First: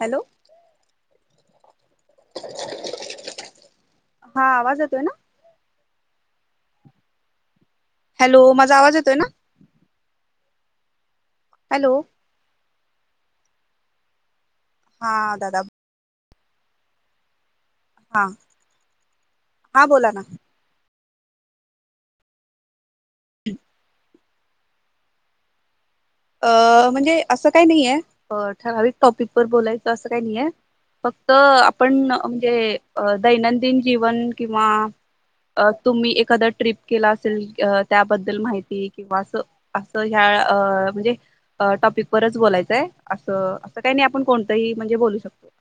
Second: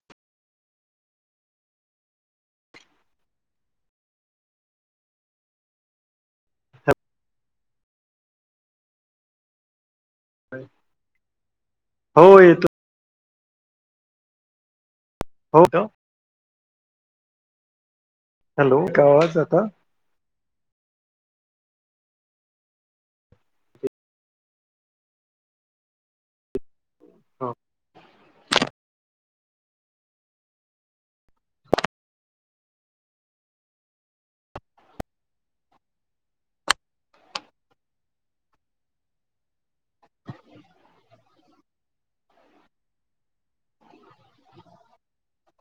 Hello हा आवाज येतोय ना हप हॅलो माझा आवाज येतोय ना हॅलो हो येतो हा दादा हो हा हॅलो काय आवाज आता हा बोला ना ह अ म्हणजे असं काय नाहीय ठराविक टॉपिक व बोलायचं असं काही नाही आहे फक्त आपण म्हणजे दैनंदिन जीवन किंवा अ तुम्ही एखादा ट्रिप केला असेल त्याबद्दल माहिती किंवा अस अस ह अ असं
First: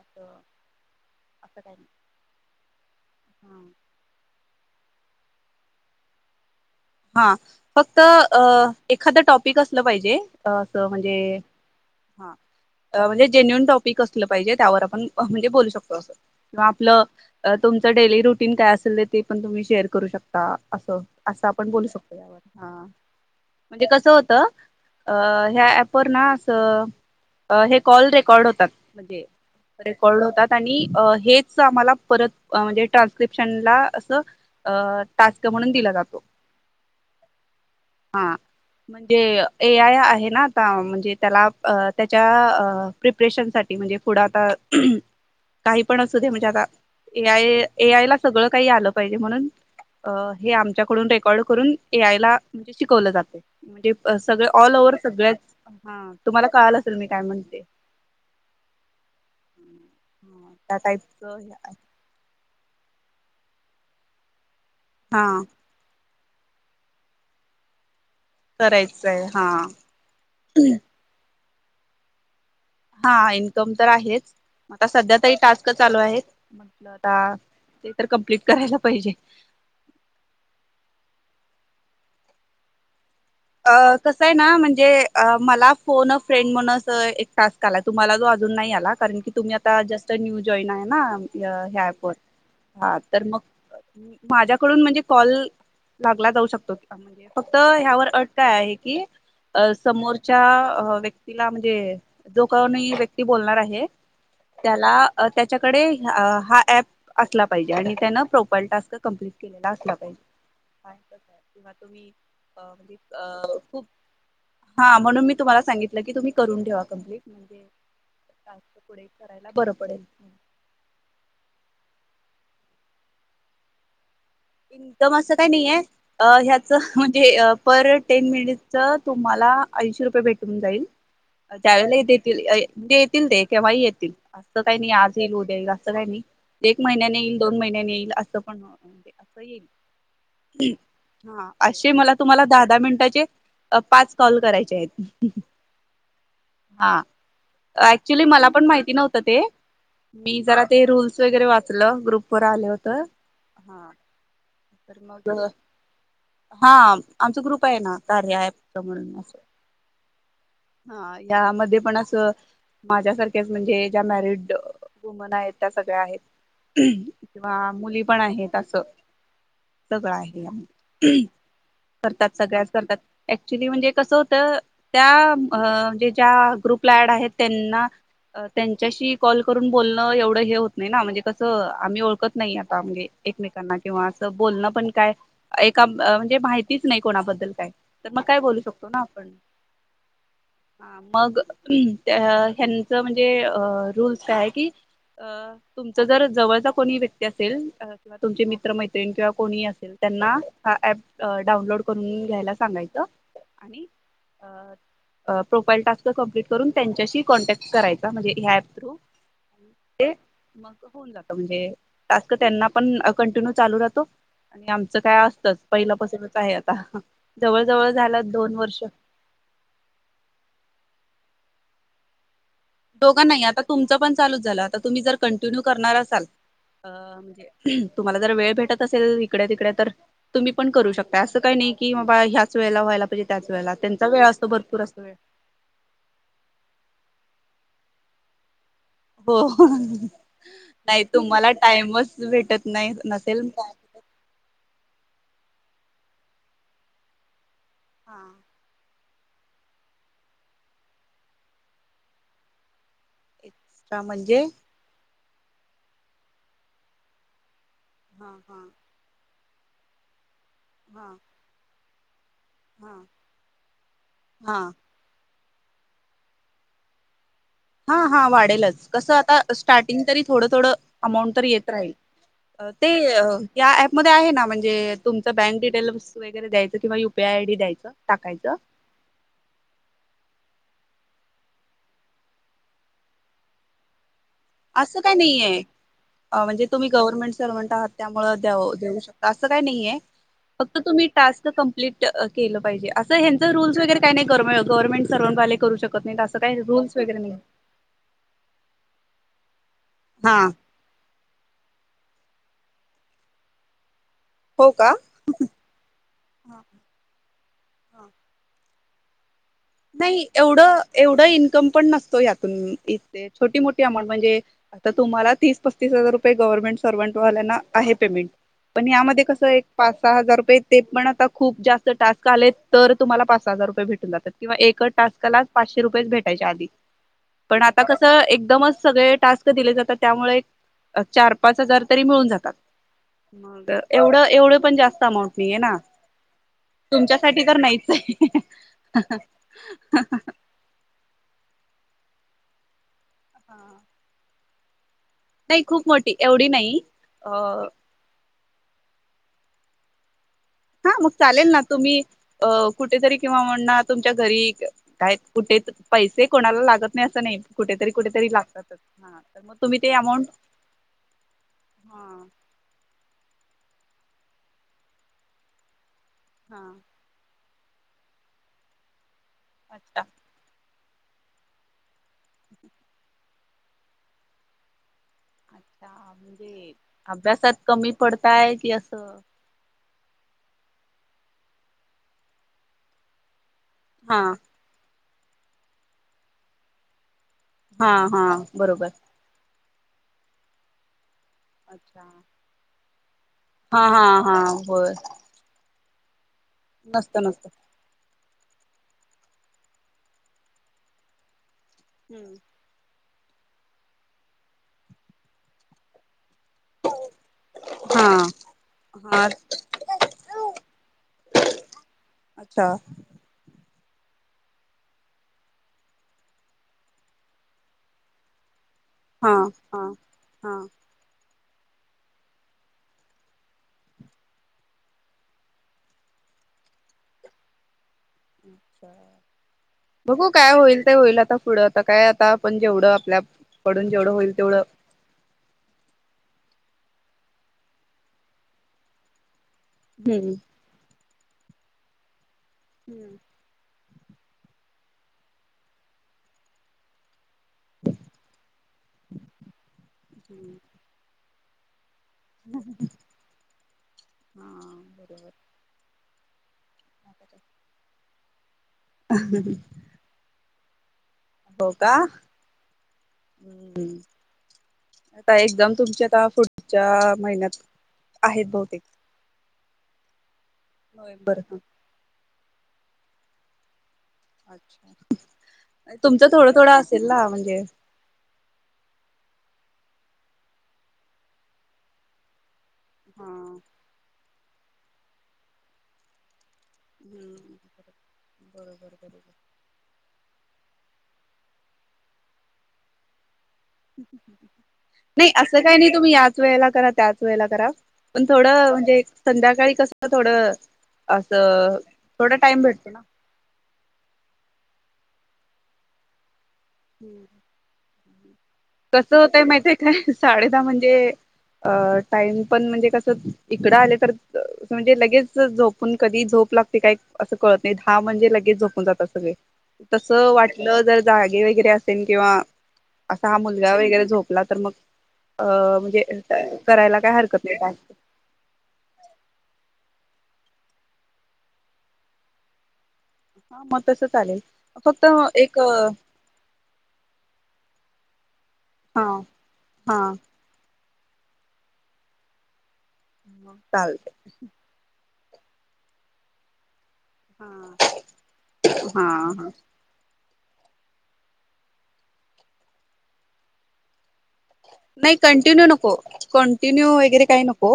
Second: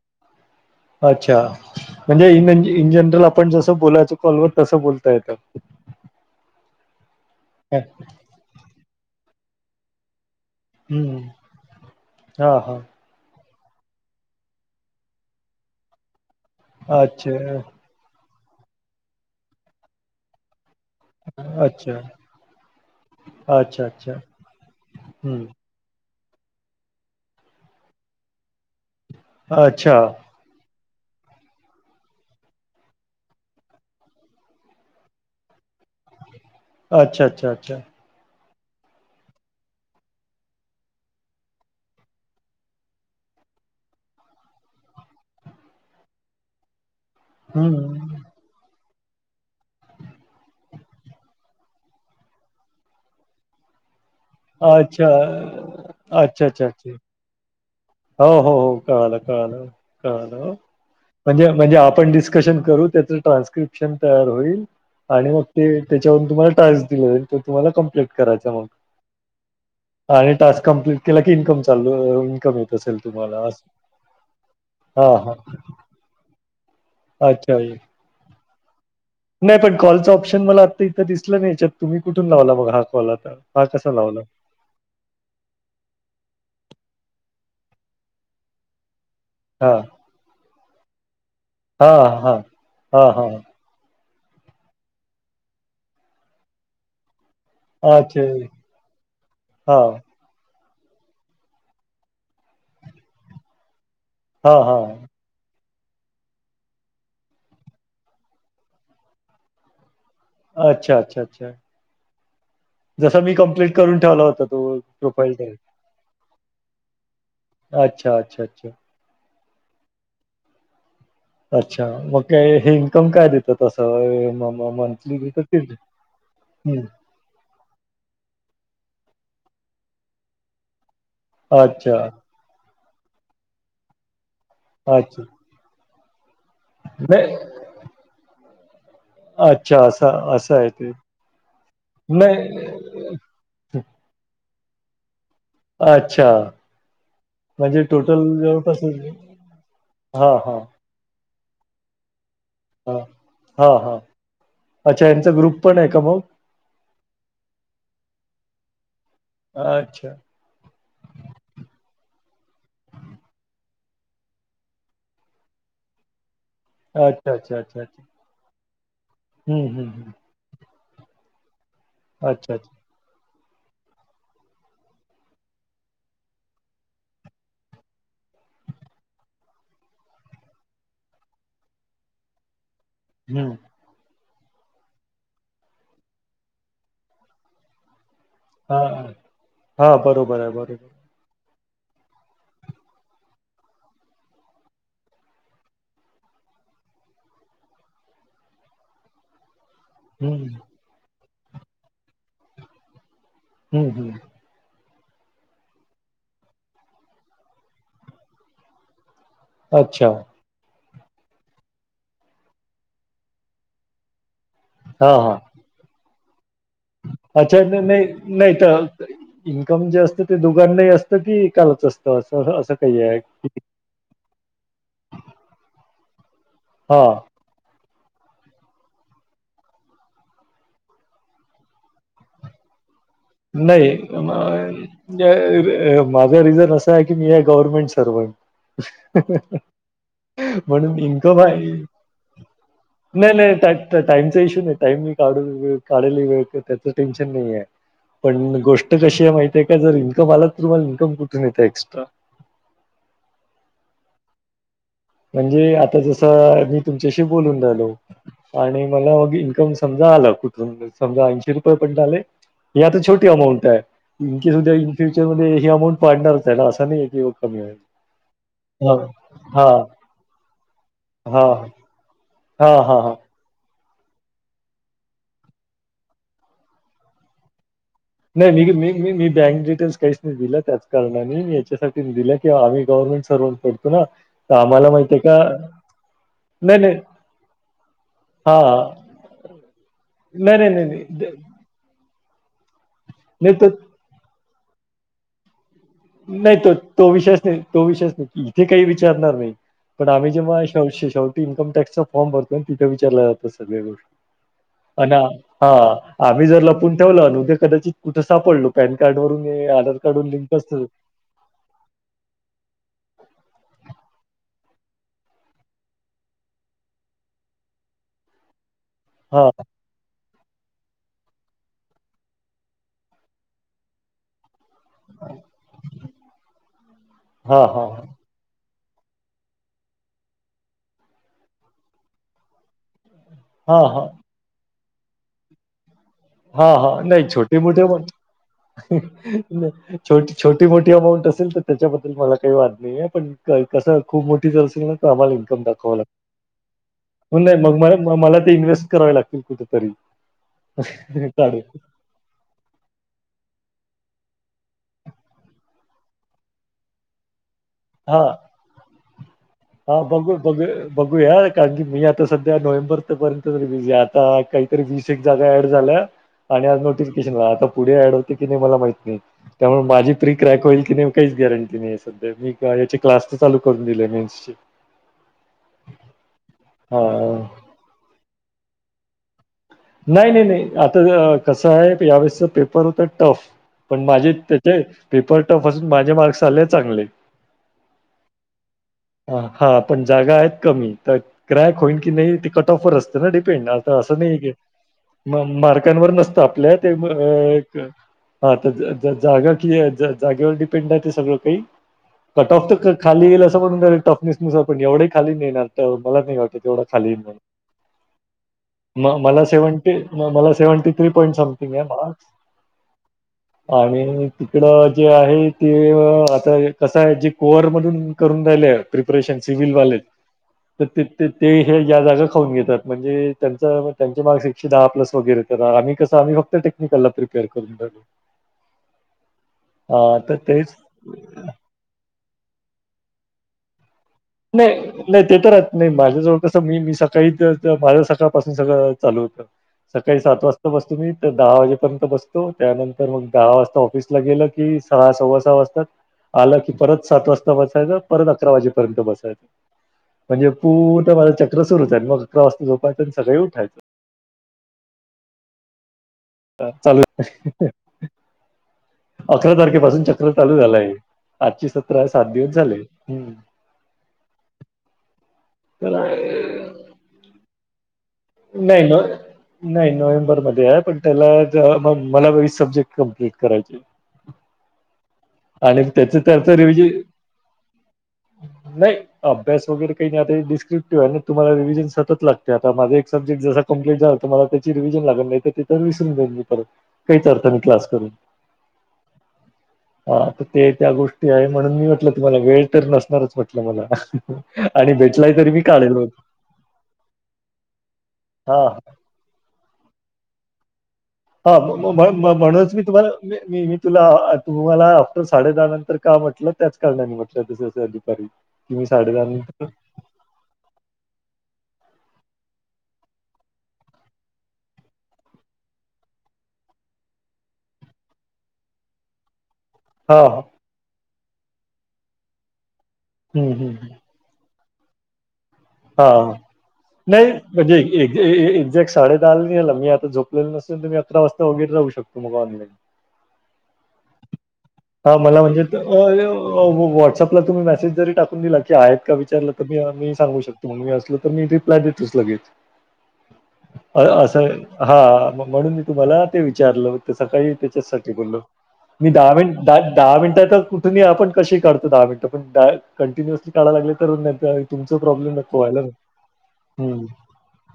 त अच्छा म्हणजे इन इन जनरली आपण नाही जसं बोलायचं. हवं तसं बोलता येत. हा फक्त अ एखाद टॉपिक असलं पाहिजे. अ त म्हणजे हम्म हा म्हणजे जेन्युन टॉपिक असलं पाहिजे, त्यावर आपण म्हणजे बोलू शकतो असं. किंवा आपलं अच्छा तुमचं डेली रुटीन काय असेल तर, ते पण तुम्ही शेअर करू शकता. असं असा. बोलू अच्छा शकतो. अच्छा म्हणजे कस अच्छा होत. हम्म ह्या ॲपवर ना हे कॉल रेकॉर्ड होतात. म्हणजे अच्छा रेकॉर्ड होतात आणि हेच आम्हाला परत म्हणजे ट्रान्स्क्रिपशनला अस टास्क म्हणून दिला दिला जा अच्छा, अच्छा, अच्छा. हा. म्हणजे ए. आय आहे ना आता. म्हणजे त्याला त्याच्या प्रिपरेशन साठी. म्हणजे पुढं आता. काही पण असू दे, म्हणजे आता ए. आय ए. हम्म आयला सगळं काही आलं पाहिजे, म्हणून अ हे आमच्याकडून रेक रेकॉर्ड करून ए. आयला. म्हणजे शिकवलं जाते. म्हणजे सगळ ऑल ओव्हर अच्छा सगळ्याच ह अच्छा तुम्हाला अच्छा कळाल अच्छा असेल मी काय म्हणते. क त्या टाईपच म्हणजे म्हणजे आपण डिस्कशन करू, त्याच ट्रान्स्क्रिप्शन तयार होईल. हा आणि मग ते त्याच्यावरून तुम्हाला टास्क दिलं जाईल. ते तुम्हाला कम्प्लेट करायच मग. करायचंय हा आणि टास्क कमप्लीट केला, की इनकम चालू इन्कम येत. असेल हा तुम्हाला असं इन्कम तर आहेच, आता हां, सध्या हां. तरी टास्क चालू आहेत. म्हटलं आता अच्छा. ये. ते तर कम्प्लीट करायला पाहिजे. नाही पण कॉलचं ऑप्श मला आता इथं दिसलं. नाही याच्यात तुम्ही कुठून लावला बघ हा कॉल. हा अ कसा लावला? कसं आहे ना. म्हणजे मला फोन अ फ्रेंड म्हणत. टास्क आलय. तुम्हाला तो अजून नाही आला, कारण की तुम्ही हां. आता जस्ट न्यू जॉईन आहे ना. ह्या हां, ॲपवर हां. हा हां, तर मग. हां. माझ्याकडून म्हणजे कॉल लागला जाऊ शकतो, फक्त ह्यावर अ अच्छा. काय आहे की, हां. समोरच्या आ व्यक्तीला म्हणजे जो कोणी व्यक्ती बोलणार आहे. हां, त्याला हां. अ त्या त्याच्याकडे हा ऍप असला पाहिजे, आणि त्यानं प्रोपाइल टास्क कमप्लीट केलेला असला पाहिजे. अच्छा, पाचच अच्छा, हाय किंवा तुम्ही अ म्हणजे तो मी अ, कंप्लीट खूप करून ठेवला होता, तो हा म्हणून प्रोफाईल मी टास्क. तुम्हाला सांगितलं की तुम्ही करून ठेवा कंप्लीट. म्हणजे अच्छा. अच्छा. अच्छा. टास्क पुढे करायला बरं पडेल. अच्छा, मग काय हे इन्कम काय देतात असं? म म इन्कम मंथली असं देतात काही की नाहीए, अ ह्याच हं. म्हणजे हे पर टेन मिनी ट्सच तुम्हाला ऐंशी रुपये भेटून जाईल, अच्छा, त्यावेळेला देतील. देतील ते केव्हाही येतील. असं काही नाही आज अच्छा. येईल, उद्या येईल असं काही नाही. एक महिन्याने नाही येईल, दोन महिन्याने येईल, असं पण. अच्छा असं असं आहे ये, ते. हा असे मला तुम्हाला धा नाही धा मिनटाचे अ पाच कॉल करायचे आहेत. अच्छा. हा. म्हणजे टोटल ऍक्च्युली मला पण जवळपास माहिती नव्हतं, हां, ते. मी हां, जरा ते रूल्स वगैरे वाचल, ग्रुप वर आले होत. हां. हां, हा. हां. तर अच्छा मग यांचा ग्रुप पण आहे का मग? हा, आमचा ग्रुप आहे ना. कार्या ॲप चा म्हनुन अच्छा. हा यामध्ये पण असं, माझ्यासारख्याच म्हणजे ज्या मॅरिड वुमन आहेत, त्या सगळ्या आहेत. मुली पण आहेत आसं. हम्म हम्म हम्म. करतात. सगळ्याच अच्छा. करतात. अऍक्च्युली म्हणजे कसं होत, त्या म्हणजे ज्या ग्रुपला ड आहेत त्यांना त्यांच्याशी कॉल करून बोलणं एवढं हे होत नाही ना? म्हणजे कसं आम्ही ओळखत नाही. हं. एकमेकांना. बोलणंपण काय? एका म्हणजे माहितीच नाही कोणाबद्दल काय. तर मग काय बोलू हां, शकतो ना हां. आपण? हां, बरोबर आहे, बरोबर. ह मग ह्यांच म्हणजे रूल्स का आहे की? अ तुमच जर जवळचा कोणी व्यक्ती असेल किंवा तुमचे मि मित्र-मैत्रिणी किंवा कोणी असेल त्यांना हं, हा ऍप डाउनलोड करून घ्यायला सांगायचं. आणि हं, हं. अ प्रोफाईल टास्क कंप्लीट करून त्यांच्याशी कॉन्टॅक्ट करायचा म्हणजे ह्या ऍप थ्रू. अच्छा. ते मग होऊन जात. म्हणजे टास्क त्यांना पण कंटिन्यू चालू राहतो. आणि आमचं हां, काय हां. असतच पहिला पसूनच आहे. आता अच्छा जवळ जवळ नाही. झालं नाही दोन वर्ष तर इन्कम जे असत ते दुघन नाही असत? की एकालच असतं? असं असं काही आहे दोघंनाही, की आता तुमचं पण चालूच झालं. आता तुम्ही जर कंटिन्यू करणार असाल. ह हां. म्हणजे तुम्हाला जर वेळ भेटत असेल, इकडे तिकडे तर तुम्ही पण करू शकता असं काही नाही की बाबा ह्याच वेळेला व्हायला पाहिजे त्याच वेळेला नाही. त्यांचा वेळ असतो भरपूर असतो वेळ माझा रिझन असा आहे की, मी गव्हर्नमेंट सर्व्हंट. हो म्हणून नाही इनकम तुम्हाला आणि टाइमच भेटत नाही नसेल नाही त्या ामचा इशू नाही टाईम काढून काढेल वेळ त त्याच टेन्शन नाही आहे हा पण गोष्ट कशी ए माहतीे का? जर इन्कम आला तर तुम्हाला इन्कम कुठून येत? एक्स्ट्रा. का म्हणजे म्हणजे आता जस मी तुमच्याशी बोलून झालो हा हा आणि मला समजा आलं कुठ हा समा ऐंशी रुपये पर्ंत आले. ह आता हा छोटी अमाऊंट आहे. इनकेस हा उद्या इन फ्युचरमध्ये हे अमाऊंट वाडणारच आहे ना असं नाही कि हा हा वाढेलच कसं आता हा स्टार्टिंग तरी थोडं थोडं अमाऊंट तर हा येत राहील. अ हा ते हा पमध्येध्ये आहे ना. म्हणजे तुमच बँक डिटेल्स वगैरे द्यायचं किंवा युपीआय आयडी द्यायचं. टाकायचं नाही, मी मी बँक डिटेल्स काहीच नाही दिलं त्याच कारणाने मी याच्यासाठी दिलं किंवा आम्ही गव्हर्नमेंट सर्वांट पडतो ना? आम्हाला असं माहित काय आहे का? नाहीये म्हणजे नाही तुम्ही नाही गव्हर्नमेंट सर्मंट आहात. त्यामु हा देऊ शकता असं काही नाहीये. नाही नाही फक्त नाही नाही तुम्ही द टास्क कम्प्लीट केलं पाहिजे. असंचं नाही तो रूल्स वगैरे काय नाही, गव्हर्मेंट सर्वांतवाले करू शकतात. नाही, तो तो विषयच नाही तो विषयच नाही इथे काही विचारणार नाही. पण आम्ही हा जेव्हा शेव शेवटी इनकम टॅक्स चा फॉर्म भरतोय तिथे विचारला जातो सगळ्या गोष्ट. हो का? अ ना हा. आम्ही जर हा लपून ठेवलं उदे कदाचित हा. कुठ सापडलो. पॅन कार्ड वरून हे आधार कार्डून लिंक असत. एवढा इन्कम पण नसतो यातून इ छोटी मो अंट म्हणजे आता तुम्हाला तीस पस्तीस हजार रुपये गव्हर्नमेंट सर्व्हंट वाल्याना आहे पेमेंट. पण यामध्ये हा कसं एक पाच सहा हजार रुपयेेत ते पण आता खूप जास्त टास्क आले तर तुम्हाला पाच हजार रुये भेटून जात किंवा एक टास्कला च पाचशे रुपयेच भेटायचे आधी हा पण आता हा कस एकदमच सगळे टास्क दिले जातात. त्यामुळे चार पाच हजार तरी मिळून जातात. मग हा हा एवढं एवढं पण जास्त अमाऊंट नाहीये ना? हा हा नाही तुमच्यासाठी तर छोटे मोठे नाहीच पण आहे छट छोटी मोठी अमाऊंट असेल तर त्याच्याबद्दल मला काही वाद नाही आहे पण कसं खूप मोठ आम्हाला नाही इनकम खूप दाखवाग मोठी एवढी नाही अ मला इन्व्हेस्ट करावे लागतील कुठेतरी हा मग चालेल ना काढून. तुम्ही अ कुठेतरी किंवा म्हण तुमच्या घ तरी काय कुठे पैसे कोणाला लागत नाही असं नाही. कुठेतरी कुठेतरी हां, लागतातच हा तर मग तुम्ही ते हां. अमाऊंट बघू बघू बघूया कारण की मी हा आता सध्या नोव्हेंबर पर्यंत आ काहीतरी वीस एक जागा ऍड झाल्या आणि हा आ नोटिफिकेशन पुढे ऍड होते की नाही मला माहत नाही. त्यामुळे अच्छा माझी फी क्रॅक होईल की नाही काहीच गॅरंटी नाही सध्या मी याची क्लास तर चालू करून दिली मीन्सची अच्छा म्हणजे अभ्यासात कमी पडताय कि असं. नाही नाही नाही आता कसं आहे यावेळेसच पेपर होत टफ पण हा माझे त्याचे पेपर टफ असून माझे मार्क्स आले चांगले हा हा बरोबर. हा पण जागा आहेत. कमी तर ग्रायक होईन अच्छा की नाही ते कट ऑफर असत. डिपेंड हा आता हा असं हा नाही होय मार्कवर नसत तपल्या ते नसतं नसतं एक हा तर जागा कि जागेवर डिपेंड आहे. ते सगळं काही हम्म कट ऑफ तर क खाली येईल असं पण टफनेस नुसार पण एवढे खाली नाही. येणार तर मला नाही वाटत तेवढ खाली हा म हा मला मला सेव्हटी थ्री पॉंट समथिंग आहे. अच्छा आणि तिकडं जे आहे. ते आता कसं आहे, जे कोअर मधून करून रायले हा प्रिपरेशन हा सिवलवाले हा तर ते ते हे ज्या जागा खाऊन घेतात म्हणजे त्यांच तुमचे मार्क कसं एकशे दहा प्लस करा आम्ही कर फक्त टेक्निकल ला प्रिपेयर करून जातो. अच्छा हा बघू तर काय तेच होईल ते होईल आता पुढं आता काय आता आपण जेवढं आपल्याकडून नाही नाही ते तर रात नाही माझ्याजवळ मी मी सकाळी माझ्या सकाळपासून सगळं चालू होतं सकाळी हम्म सात वाजता बसत मी दहा वाजेपर्यंत बसतो त्यानंतर हम्म मग दहा वाजता ऑफिसला गेलं की सहा सव्वा सहा वाजताात आला की परत सात वाजता बसायचा परत अकरा वाजेपर्यंत बसायच म्हणजे पूर्ण माझं चक्र सुरूच. स मग अकरा वाजता झोपायचं आणि सगळे उठायचं. हा बरोबर चालू अकरा तारखेपासून चक्र चालू झालंय. आजची हो का सतरा सात दिवस झाले. हम्म आता एकदम तुमच्या आता तर पुढच्या महिन्यात आहेत बहुतेक नाही न नाही. नोव्हेंबर मध्ये आहे. पण नोव्हेंबर हा त्याला म मला वीस सब्जेक्ट कमप्लीट करायचे अच्छा. आणि त्याच तुमचं तर थोडं तर थोडं रिजन असेल ना म्हणजे नाही. अभ्यास वगैर काही नाही डिस्प्टिव आहे. ना तुमला रि्हिजन सत लागते आताझ एक हा सबजेक् जसा कंप्लीट तुमला त्याची रीव्हिजन लागल नाही. ते तर विसरूनई काही हम्म तरता मी क्लास करून. बरोबर बरोबर हा तर ते त्या गोष्टी आहे म्हणून मी म्हटलं तुम्हाला वेळ तर नसणारच म्हटलं मला आणि नाही. भेटलाय तरी असं मी काही काढेल नाही. होत तुम्ही याच वेळेला करा त्याच वेळेला करा पण थोड हा म्हणजे संध्याकाळी कस थोडं हा असं थोडा टाइम म्हणूनच मी भेटतो ना तुम्हाला तुला तुम्हाला आफ्टर साडे दहा नंतर का म्हटलं त्याच कारणाने म्हटलं तस दुपारी की मी कसं होतय नंतर माहिती आहे काय, साडे दहा म्हणजे अ टाइम पण म्हणजे कसं इकडं आलं तर म्हणजे लगेच झोपून कधी झोप लागते काय असं कळत नाही, दहा म्हणजे लगेच झोपून जातात सगळे. तस हां, हां. वाटलं जर जागे वगैरे असेल किंवा, असा हा हं, मुलगा हं, वगैरे झोपला तर मग अ म्हणजे हा करायला काय नाही, हरकत म्हणजे टास्क एक्झॅक्ट साडेदाहाला मी आता झोपतो. जर नसतील तर मग आत्ता मी असतो ऑनलाईन, [unintelligible] हा मग तसं चालेल फक्त हां, मला एक, म्हणजे अ, [unintelligible] अ, तुम्ही मेसेज जरी टाकून दिला की आहेत, का विचारलं तर मी हा मी सांगू शकतो मग मी असल तर मी रिप्लाय देतोच लगेच चालते असं हा म्हणून मी तुम्हाला ते विचारलं, हा सकाळी त्याच्याचसाठी बोललो हा मी दहा हा मिनट द दहा मिनिटात, कुठून आपण कसे काढतो, दहा मिनटं पण कंटिन्युअस काय लागले तर तुमच प्रॉब्लेम, किटीन्यू व्हायला ना नको कंटिन्यू हम्म. वगैरे काही नको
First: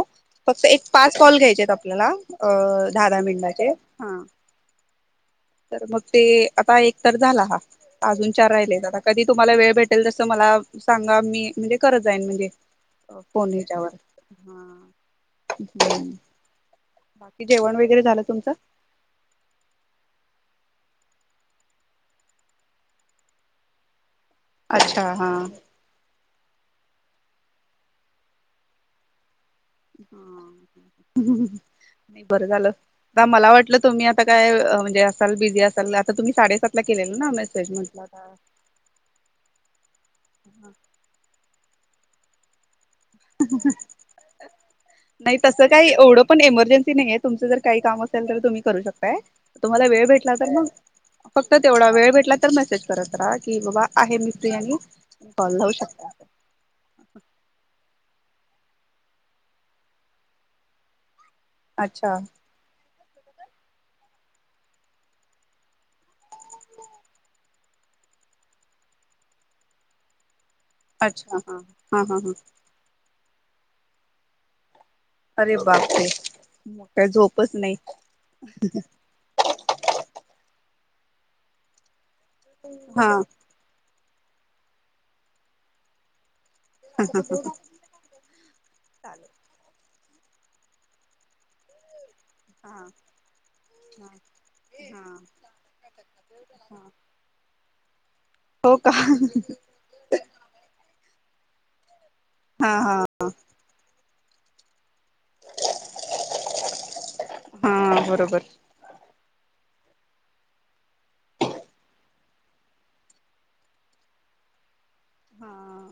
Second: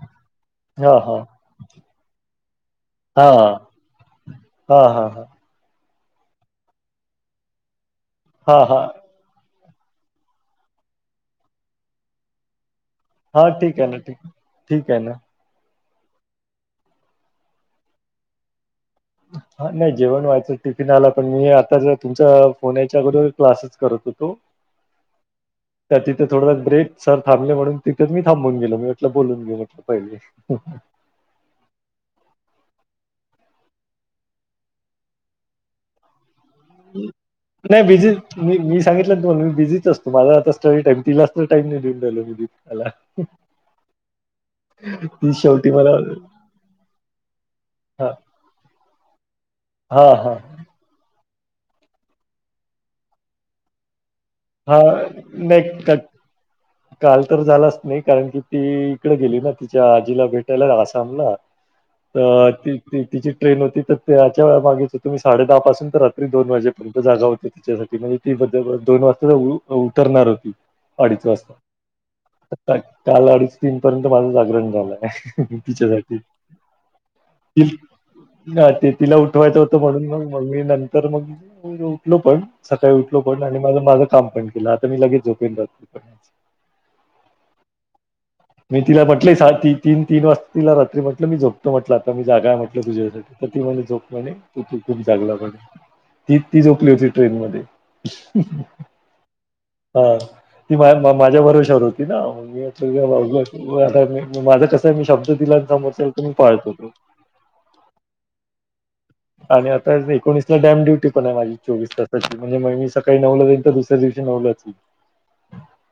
फक्त एक हा हा पाच कॉल घ्यायचे आपल्याला अ दहा दहा हा मिनटाचे हा, हा हा हा तर मग ते आता एक तर झाला हा अजून चार हा राहिले हा आता कधी तुम्हाला वेळ भेटेल तस मला सांगा मी म्हणजे करत जाईन म्हणजे. हा फोन ठीक आहे ह्याच्यावर ना ठीक ठीक हा आहे ना, बाकी जेवण वगैरे झालं तुमचं. हा नाही जेवण व्हायचं टिफिन आला पण मी आताच तुमच्या फोन याच्या अगोदर क्लासेस करत होतो. अच्छा हा, ते थोड ब्रेक सर थांबले म्हनूण तिथं मी थांबून गेलो म्हंटल बोलून घेऊ, म्हटलं पहिले नाही बरं झालं का मला वाटलं, तुम्ही आता काय म्हणजे, असाल बिझी असाल आता तुम्ही साडे नाही बिझी मी मी सांगितलं तुमला मी बिझीच असतो, माझा आता स्टडी टाइम तिला असतो. टाईम नाही देऊन [unintelligible] ह [unintelligible] [unintelligible] नाही तसं काही मला एवढं पण एमर्जनसी नाही, आहे तुमचं जर काही काम हा असेल तर तुम्ही करू शकताय तुम्हाला वेळ हां, भेटला हां. तर मग फक्त तेवढा वेळ भेटला तर मेसेज करत, रहा की बाबा आहे मी फ्री हा आणि कॉल लावू नाही का शकता. काल तर झालाच नाही. कारण की ती इकडे गेली ना तिच्या आजीला भेटायला, आसामला अच्छा तर ती. तिची ट्रेन होती, तर त्याच्या च मागेच तुम्ही साडे दहा पासून तर रात्री दोन वाजेपर्यंत जागा होती त्याच्यासाठी म्हणजे ती मध्ये दोन वाजता उतरणार होती. अडीच अच्छा हा हा हा हा वाजता काल अडीच तीन पर्यंत माझं जागरण झालंय. अरे बापरे तिच्यासाठी, मग काय झोपच नाही [unintelligible] ह ते तिला उठवायचं होतं. म्हणून मग मग मी न मग उठलो पण सकाळी हा उठलो पण आणि मला माझा, काम पण केलं आता मी लगेच झोपेन रा, [unintelligible] मी तिला चालेल. म्हटलंय साी तीन तीन वाजता तिला रात्री म्हटलं मी झोपतो म्हटलं. मग जागा म्हटल हा तुझ्यासाठी तर ती म्हंटली हा झोपा म्हणे तु खूप हा जागला म्हने, ती ती हा झोपली होती ट्रेन मध्ये, हो का- हा ती मा माझ्या भरोशावर होती, हा हा [unintelligible] माझं कस. मी शब्द दिला समोरच्यांनी तर तो मी पाळतो. हा बरोबर आणि आता एकोणीसला डॅम डुटी पण आहे, माझी चोवीस तासाची म्हणजे मग मी सकाळी नऊला जाईल तर दुसऱ्या दिवशी नऊलाच हा